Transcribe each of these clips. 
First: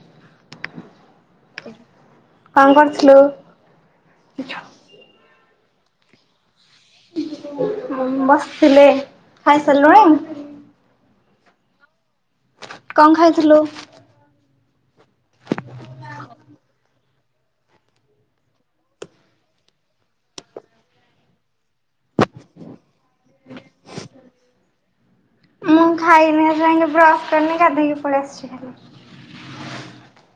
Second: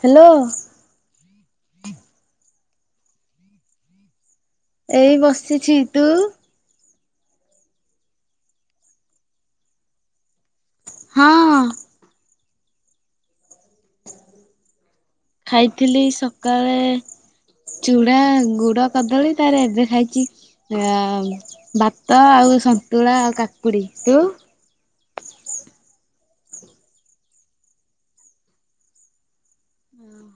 Hello. କଣ କରଥିଲୁ? ଏଇ ବସିଛି ତୁ? ବସିଥିଲି ଖାଇ ସାରିଲୁଣି? ହଁ। କଣ ଖାଉଥିଲୁ? ଖାଇଥିଲି ସକାଳେ ଚୁଡା ଗୁଡ କଦଳୀ ତାରେ ଏବେ ଖାଇଚି ଭାତ ଆଉ ସନ୍ତୁଳା ଆଉ କାକୁଡି ତୁ? ମୁଁ ଖାଇନି ଏଯାଏକେ ବ୍ରସ୍ କରିନି ଗାଧେଇକି ପଳେଇ ଆସିଛି ଖାଲି।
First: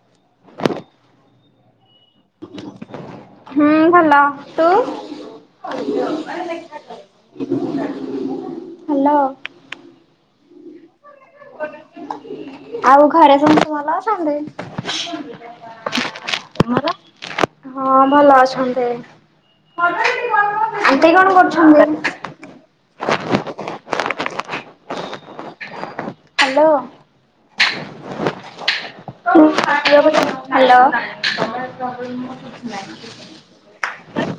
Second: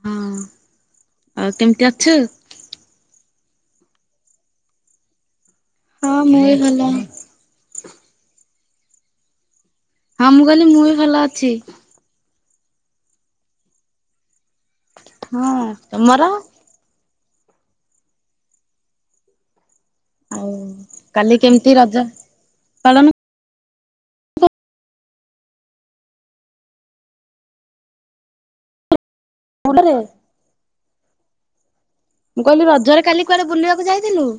ହଁ ଆଉ କେମିତି ଅଛୁ? ହୁଁ ଭଲ ତୁ? ହଁ ମୁଁ ବି ଭଲ। ହ୍ୟାଲୋ। ହଁ ମୁଁ କହିଲି ମୁଁ ବି ଭଲ ଅଛି। ଆଉ ଘରେ ସମସ୍ତେ ଭଲ ଅଛନ୍ତି? ହଁ ତମର? ତମର ହଁ ଭଲ ଅଛନ୍ତି। ଆଉ ଆଣ୍ଟି କଣ କାଲି କେମିତି କରୁଛନ୍ତି? ରଜ ପାଳନ ହ୍ୟାଲୋ। ରେ ହ୍ୟାଲୋ। ମୁଁ କହିଲି ରଜରେ କାଲି କୁଆଡେ ବୁଲିବାକୁ ଯାଇଥିଲୁ?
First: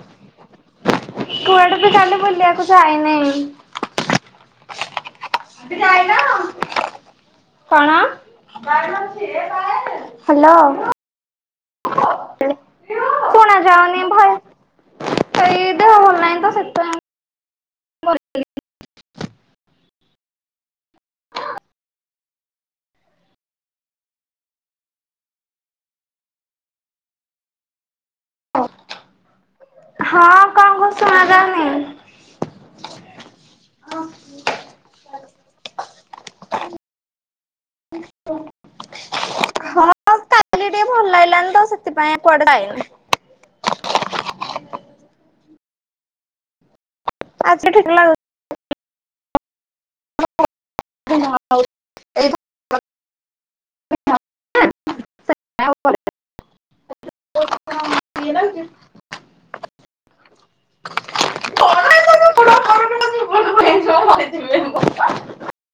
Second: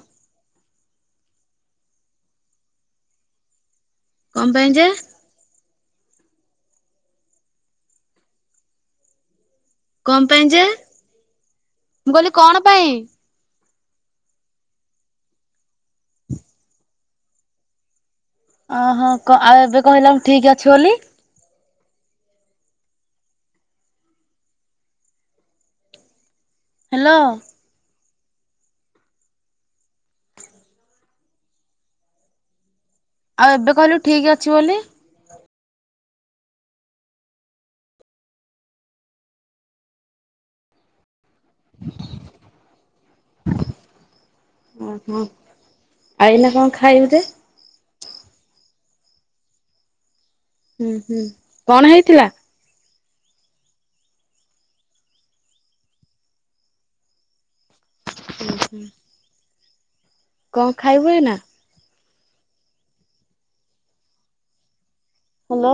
କୁଆଡେ ବି କାଲି ବୁଲିଆକୁ ଯାଇନେଇଁ। କଣ ପାଇଁ ଯେ? କଣ? କଣ ପାଇଁ ହ୍ୟାଲୋ। ଯେ ମୁଁ କହିଲି କଣ ପାଇଁ? ଶୁଣା ଯାଉନି ଭଲ୍ ଏଇ ଦେହ ଭଲ ନାହିଁ ତ ସେଥିପାଇଁ। ଅ ହୋ କ ଆଉ ଏବେ କହିଲ ଠିକ୍ ଅଛି ବୋଲି। ହ୍ୟାଲୋ। ହଁ କଣ କହୁଛ ଶୁଣା ଜାଉନି? ଆଉ ଏବେ କହିଲୁ ଠିକ୍ ଅଛି ବୋଲି। ହଁ ଟିକେ ଭଲ ଲାଗିଲାନି ତ ସେଥିପାଇଁ କୁଆଡେ ଯାଇନି। ଓହୋ ଏଇନା କଣ ଖାଇବୁ ଯେ? ଆଜି ଠିକ୍ ଲାଗୁ ହୁଁ ହୁଁ କଣ ହେଇଥିଲା [unintelligible] [unintelligible] ଉଁ ହୁଁ। କଣ ଖାଇବୁ ଏଇନା? ହ୍ୟାଲୋ।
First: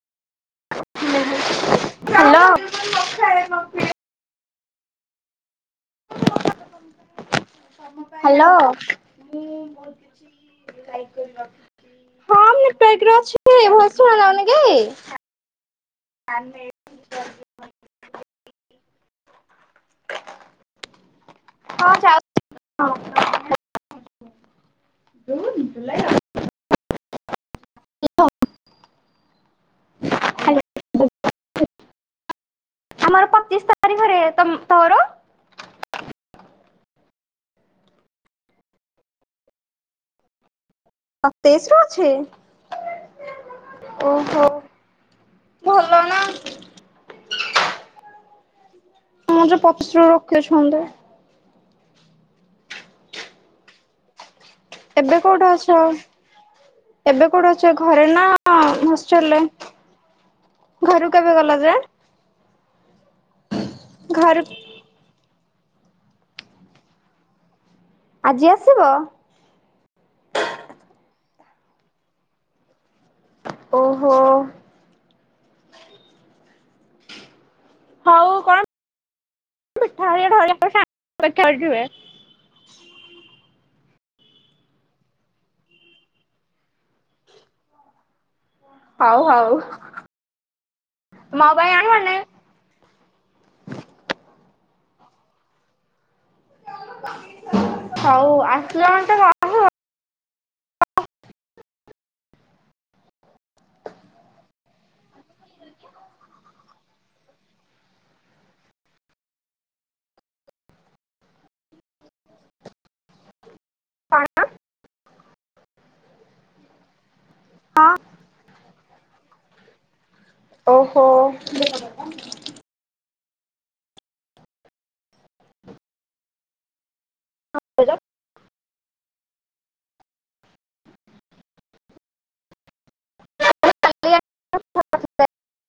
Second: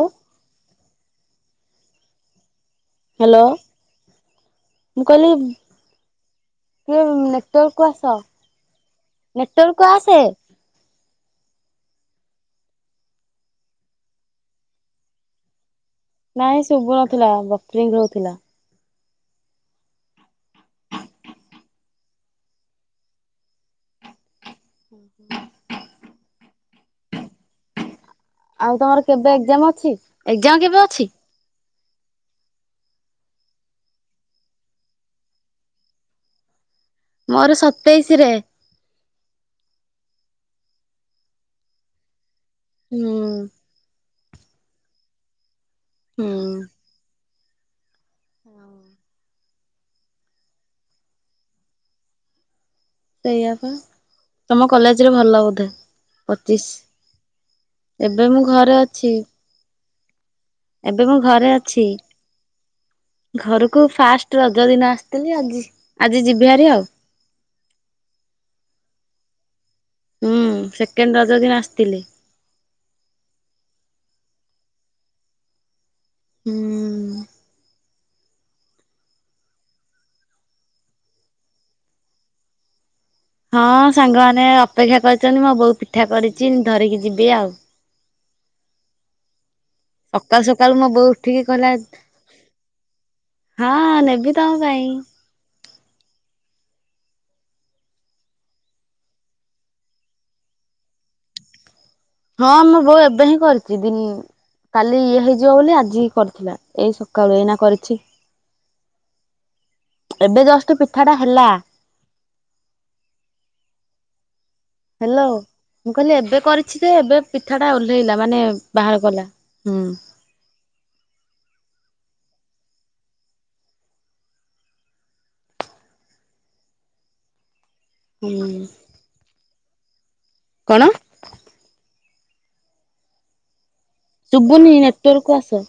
[inaudible] ହ୍ୟାଲୋ। ହ୍ୟାଲୋ ମୁଁ କହିଲି କିଏ ନେ ତକୁ ଆସ ହ୍ୟାଲୋ। ନେଟୱାର୍କ କୁଆସେ। [unintelligible] ହଁ ନେଟୱାର୍କ ରେ ଅଛି ଭଏସ ଶୁଣା ଯାଉନି କି? ନାଇଁ ଶୁଭୁ ନଥିଲା ବଟ୍ରିଙ୍ଗ ରହୁଥିଲା। ହଁ ଚାଉ [unintelligible] ଜୁନ୍ ଜୁଲାଇର ଆଉ ତମର କେବେ ଏଯାମ୍ ଅଛି ଏଯାମ କେବେ ଅଛି? ଆମର ପଚିଶ ତାରିଖରେ ତମ ତୋର? ମୋର ସତେଇଶି ରେ। ସତେଇଶି ରେ ଅଛି? ହୁଁ। ଓହୋ, ଭ ହୁଁ। ହଁ। ହଁ ଯେ ପଛରୁ ରୋକିଛନ୍ତି। ସେଇଆ ବା। ଏବେ କୋଉଠି ଅଛ? ପଚିଶ ଏବେ କୋଉଠି ଅଛ ଘରେ ନା ଏବେ ମୁଁ ଘରେ ଅଛି ହଷ୍ଟେଲରେ? ଏବେ ଘରୁ ମୁଁ କେବେ ଘରେ ଗଲ ଯେ? ଅଛି ଘରକୁ ଫାଷ୍ଟ ଘରୁ ରଜ ଦିନ ଆସ ଥିଲି ଆଜି ଆଜି ଯିବି ହାରି ଆଉ। ଆଜି ଆସିବ? ହୁଁ ସେକେଣ୍ଡ ରଜ ଦିନ ଆସିଥିଲି। ଓହୋ! ହୁଁ। ହଉ କଣ, ପିଠା ହେରିକା ଧରିକି ଆସିବେ ସାଙ୍ଗରେ [unintelligible] ହଁ ସାଙ୍ଗମାନେ ଅପେକ୍ଷା କରିଛନ୍ତି ମୋ ବୋଉ ପିଠା କରିଛି ଧରିକି ଯିବି ଆଉ। ହଉ ହଉ। ସକାଳୁ ସକାଳୁ ମୋ ବୋଉ ଉଠିକି ମୋ କହିଲା ପାଇଁ ଆଣିବନି ହଁ ନେବି ତମ ପାଇଁ। ହଉ ଆସିଲେ ମତେ କ ହଁ ମୋ ବୋଉ ଏବେ ହିଁ କରିଛି ଦିନ କାଲି ଇଏ ହେଇଯିବ ବୋଲି ଆଜିି କରିଥିଲା ଏଇ ସକାଳୁ ଏଇନା କରିଛି। [inaudible] ଏବେ ଜଷ୍ଟ ପିଠାଟା ହେଲା। କଣ? ହ୍ୟାଲୋ, ମୁଁ କହିଲି ଏବେ କରିଛି ଯେ ଏବେ ପିଠାଟା ଓହ୍ଲେଇଲା ମାନେ ବାହାର କଲା ହୁଁ। ଓହୋ! ହଁ [unintelligible] ହୁଁ। କଣ? କଣ ଶୁଭୁନି ନେଟୱାର୍କ କୁ ଆସ।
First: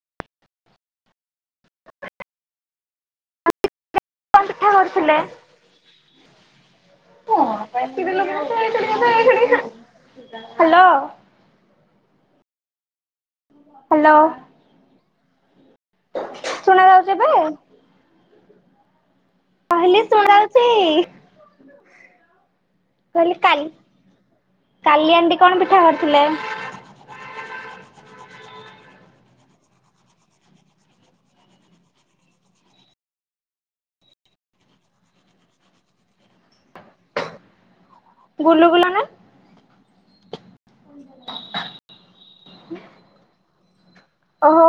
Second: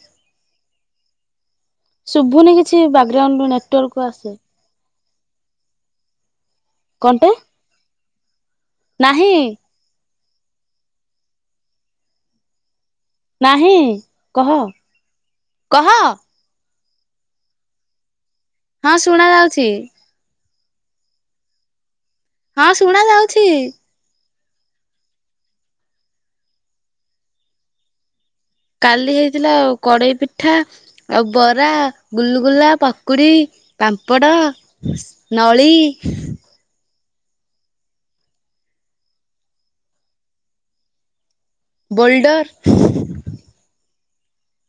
ଶୁଭୁନି କିଛି ବ୍ୟାଗ୍ରାଉଣ୍ଡରୁ ନେଟୱାର୍କ୍ କୁ ଆସେ। ପିଠା କରୁଥିଲେ। କଣଟେ ନାହିଁ ହ୍ୟାଲୋ। ନାହିଁ ହ୍ୟାଲୋ କହ, କହ? ଶୁଣାଯାଉଛି ଏବେ? ହଁ ଶୁଣାଯାଉଛି। ହେ ଶୁଣାଯାଉଛି? ହଁ ଶୁଣା କହିଲି ଯାଉଛି କାଲି, କାଲି ଆଣ୍ଟି କଣ ପିଠା କରିଥିଲେ? କାଲି ହେଇଥିଲା ଆଉ କଡେଇ ପିଠା, ଆଉ ବରା, ଗୁଲୁଗୁଲା, ପକୁଡ଼ି, ପାମ୍ପଡ଼ ନଳି। ଗୁଲୁଗୁଲା ନା? ହଁ। ବୋଲ୍ଡର। ଓହୋ!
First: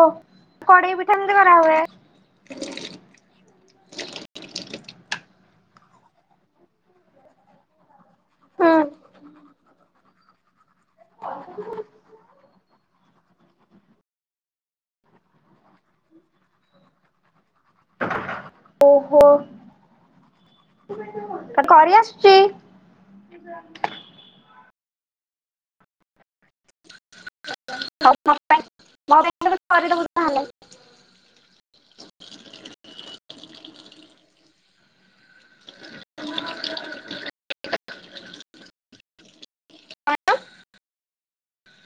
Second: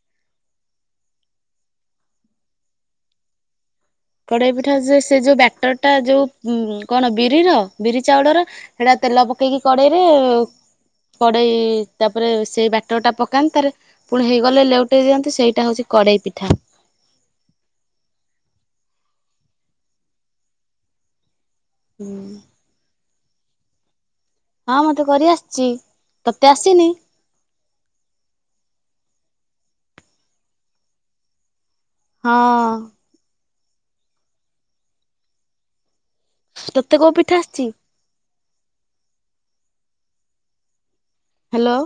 କଡ଼େଇ ପିଠା କେମିତି କରା ହୁଏ? କଡେଇ ପିଠା ସେ ସେ ଯୋଉ ବ୍ୟାଟରଟା ଯୋଉ ଉଁ କଣ ବିରିର ବିରି ଚାଉଳର ହୁଁ ହେଇଟା ତେଲ ପକେଇକି କଡେଇରେ କଡେଇ ତାପରେ ସେଇ ବ୍ୟାଟରଟା ପକାନ୍ତି ତାରେ ପୁଣି ହେଇଗଲେ ଲେଉଟେଇ ଦିଅନ୍ତି ସେଇଟା ହେଉଛି କଡ଼େଇ ପିଠା। ଓହୋ। ତ କରି ଆସୁଛି? ହଁ ମତେ କରିଆସିଛି ତତେ ଆସିନି? ମୋ କରିଦ ହେଲେ [unintelligible] ହଁ। ତତେ କୋଉ ପିଠା ଆସିଛି। [unintelligible] ହ୍ୟାଲୋ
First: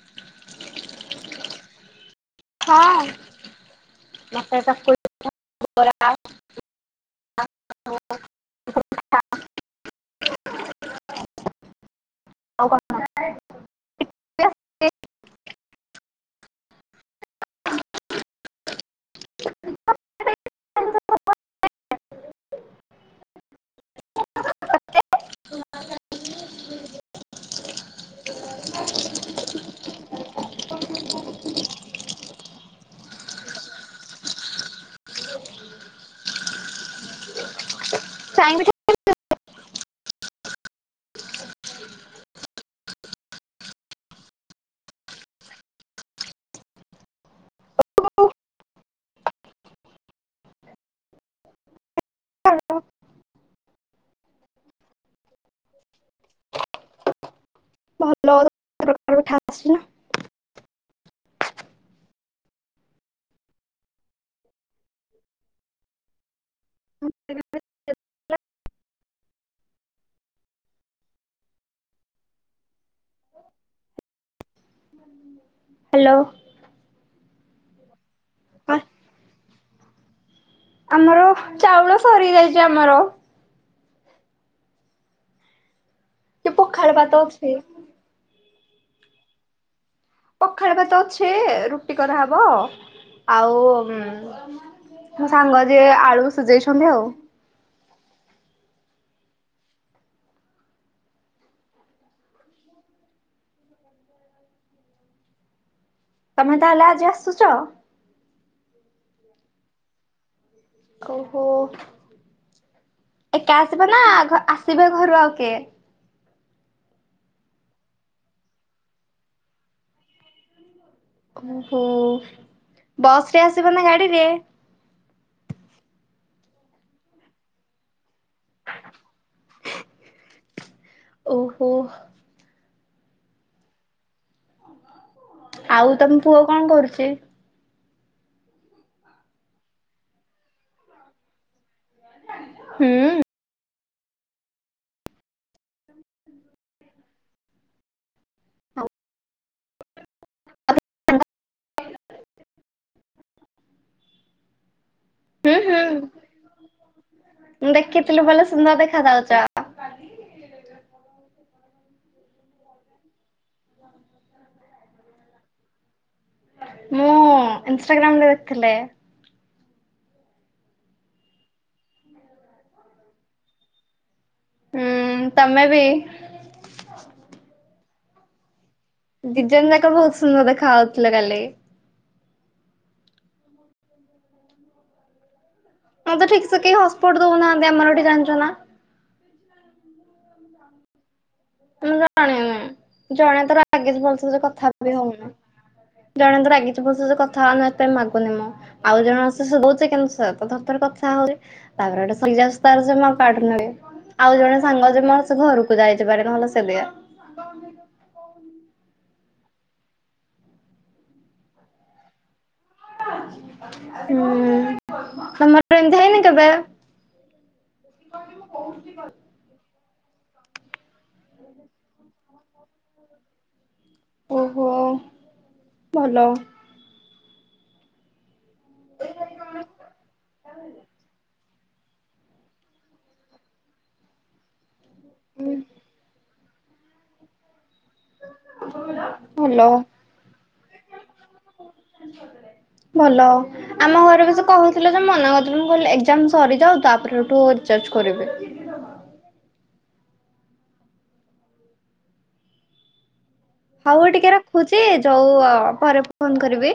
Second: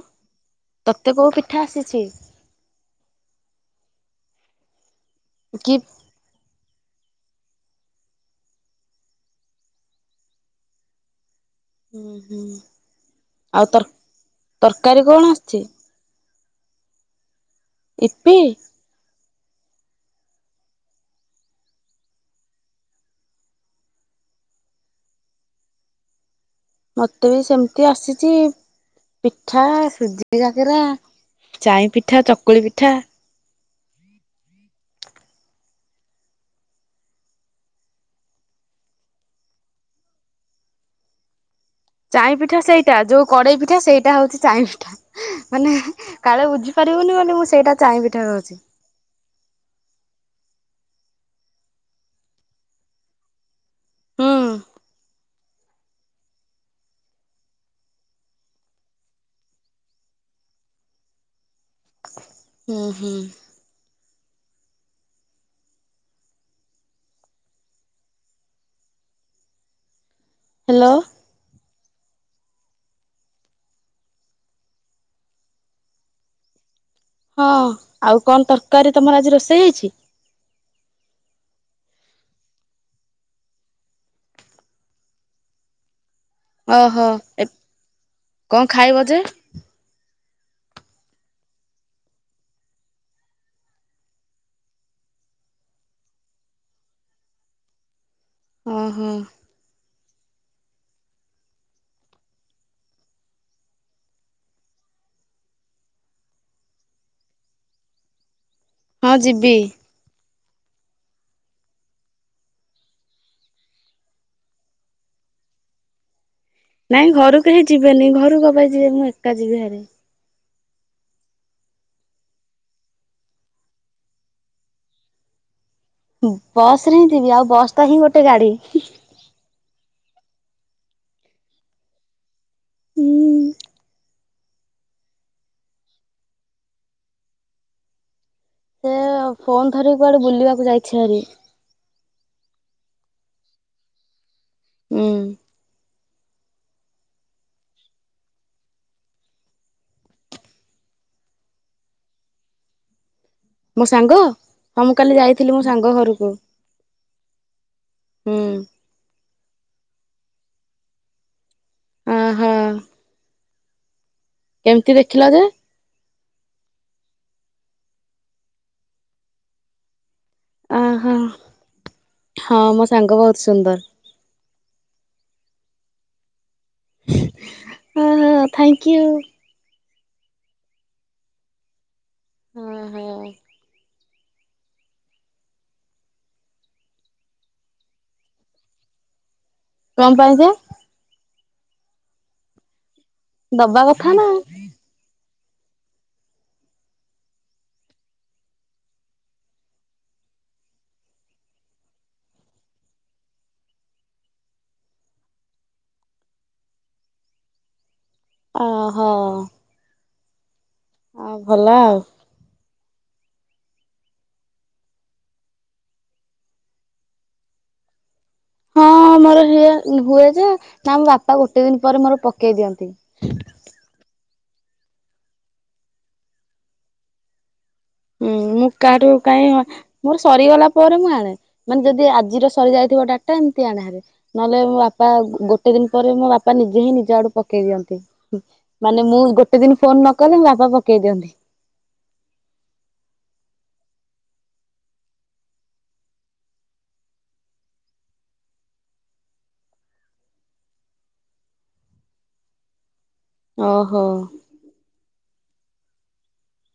ତତେ କୋଉ ପିଠା ଆସିଛି। ହଁ ମତେ ଚକୁ କି ହୁଁ ହୁଁ ଆଉ କଣ ଆଉ ତର ତରକାରୀ କଣ ଆସିୁଛି। ଇପି। [inaudible] ମତେ ବି ସେମିତି ଆସିଛି ପିଠା ସୁଜି କରା ଚାଇ ପିଠା ଚକୁଳି ପିଠା। ଚାଇଁ ପିଠା ଚାାଇଁ ପିଠା ସେଇଟା ଯୋଉ କଡେଇ ପିଠା ସେଇଟା ହଉଛି ଚାାଇଁ ପିଠା। ମାନେ କାଳେ ବୁଝି ପାରିବୁନି ବୋଲିନ ମୁଁ ସେଇଟା ଚାହିଁ ପିଠା କହୁଛି। ହ୍ୟାଲୋ [inaudible] ହୁଁ। ଭଲ। ଆଠା ଆସଛି ନା [inaudible] ହୁଁ ହୁଁ। [unintelligible] ହ୍ୟାଲୋ। ହ୍ୟାଲୋ। ହଁ ଆଉ କଣ ହଁ ତରକାରୀ ତମର ଆଜି ରୋଷେଇ ହେଇଛି। ଆମର ଚାଉଳ ସରି ଯାଇଛି ଆମର। କି ପଖାଳ ଓହୋ ଭାତ ଅଛି। କଣ ଖାଇବ ଯେ। ପଖାଳ ଭାତ ଅଛେ ରୁଟି କରହବ ଆଉ ମୋ ସାଙ୍ଗ ଯି ଆଳୁ ସୁଝେଇଛନ୍ତି ଆଉ। ହିଁ [inaudible] ତମେ ତାହେଲେ ଆଜି ଆସୁଛ। ହଁ ଯିବି। ଓହୋ। ଏକା ଆସିବ ନା ଆସିବେ ଘରୁ ଆଉ କିଏ? ନାଇଁ ଘରୁ କେହି ଯିବେନି ଘରୁ କ ପାଇଁ ଯିବେ ମୁଁ ଏକା ଯିବି ହାର। ଓହୋ ବସ ରେ ଆସିବ ନା ଗାଡିରେ। ବସ ରେ ହିଁ ଯଥିବି ଆଉ ବସ୍ଟା ହିଁ ଗୋଟେ ଗାଡି। ଓହୋ। ହୁଁ। ଆଉ ତମ ପୁଅ କଣ କରୁଛି। ସେ ଫୋନ ଧରିକି କୁଆଡେ ବୁଲିବାକୁ ଯାଇଛି ଆରି। ହୁଁ। ହୁଁ। [inaudible] ମୋ ସାଙ୍ଗ। ହଁ ମୁଁ କାଲି ଯାଇଥିଲି ହୁଁ ମୋ ହୁଁ ସାଙ୍ଗ ଘରକୁ ମୁଁ ଦେଖିଥିଲି ଭଲ ହୁଁ। ସୁନ୍ଦର ଦେଖା ଯାଉଛ ହୁଁ, ହୁଁ। କେମିତି ଦେଖିଲ ଯେ ମୁଁ ଇନଷ୍ଟାଗ୍ରାମ୍ ରେ ଦେଖିଥିଲି। ଅ ହଁ ମୋ ସାଙ୍ଗ ବହୁତ ସୁନ୍ଦର। ହୁଁ, ତମେ ବି। ହଁ ହଁ ଥ୍ୟାଙ୍କ ୟୁ। ଦି ଜଣ ଯାକ ବହୁତ ସୁନ୍ଦର ଦେଖା ହାଉଥିଲ କାଲି। ହଁ ହଁ। ମତେ ଠିକ୍ ସେ କେହି ହଟସ୍ପଟ୍ ଦଉ ନାହାନ୍ତି ଆମର ଏଠି ଜାଣିଛ ନା। କଣ ପାଇଁ ଯେ। ମୁଁ ଜାଣିନି, ଜଣେ ତ ଦବା ରଗିଛି କଥା ନା ଭଲ ସେ କଥା ବି ହଉନି। ଜଣେ ତ ରାଗିଥଛି, ମୋ ସହିତ କଥା ହଉନି ଏଇଠି ପାଇଁ ମାଗୁନି ମୁଁ ଆଉ ଜଣ ଙ୍କ ସହ ବୁଲୁଛି କିନ୍ତୁ ଧଥରଥର କଥା ହଉଛି। ତା ପରେ ଗୋଟେ ଶୋଇଯାଉଛି ତ ଜମା କାଢୁନି ଆଉ ଜଣେ ସାଙ୍ଗ ଅଛି ମୋର ସେ ଘରକୁ ଯାଇଛି ପାରେ। ସେଦେ ଆ [unintelligible] ଅ ହୋ ଆ ଭଲ ଆଉ। ହୁଁ, ତମର ଏମିତି ହେଇନି କେବେ? ହଁ ମୋର ହଏ ହୁଏ ଯେ ନା ମୋ ବାପା ଗୋଟେ ଦିନ ପରେ ମୋର ପକେଇ ଦିଅନ୍ତି। ଓହୋ ଭଲ। ମୁଁ କାଠୁ କାହିଁ ମୋର ସରିଗଲା ପରେ ମୁଁ ଆଣେ। ମାନେ ଯଦି ଆଜିର ସରି ଯାଇଥିବ ଡାଟା ଏମତି ଆଣେ ହେରି ନ ହେଲେ ମୋ ବାପା ଗୋଟେ ଦିନ ପରେ ମୋ ବା ବାପା ନିଜେ ହିଁ ନିଜ ଆଡୁ ପକେଇ ଦିଅନ୍ତି, ମାନେ ମୁଁ ଗୋଟେ ଭଲ। ଦିନ ଫୋନ ନ କଲେ ବାପା ପକେଇ ଦିଅନ୍ତି। ଭଲ। ଆମ ଘରେ ବି ସେ କହୁଥିଲେ ଯେ ମନା କରିଥିଲ ମୁଁ କହିଲି ଏକଜାମ୍ ସରିଯାଉ ତାପରେଠୁ ରିଚାର୍ଜ କରିବି। ଓହୋ ହଉ ଟିକେ ରଖୁଛି ଯୋଉ ପରେ ଫୋନ କରିବି।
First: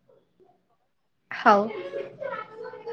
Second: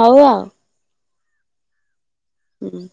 ହଉ ଆଉ। ହଉ। ହୁଁ।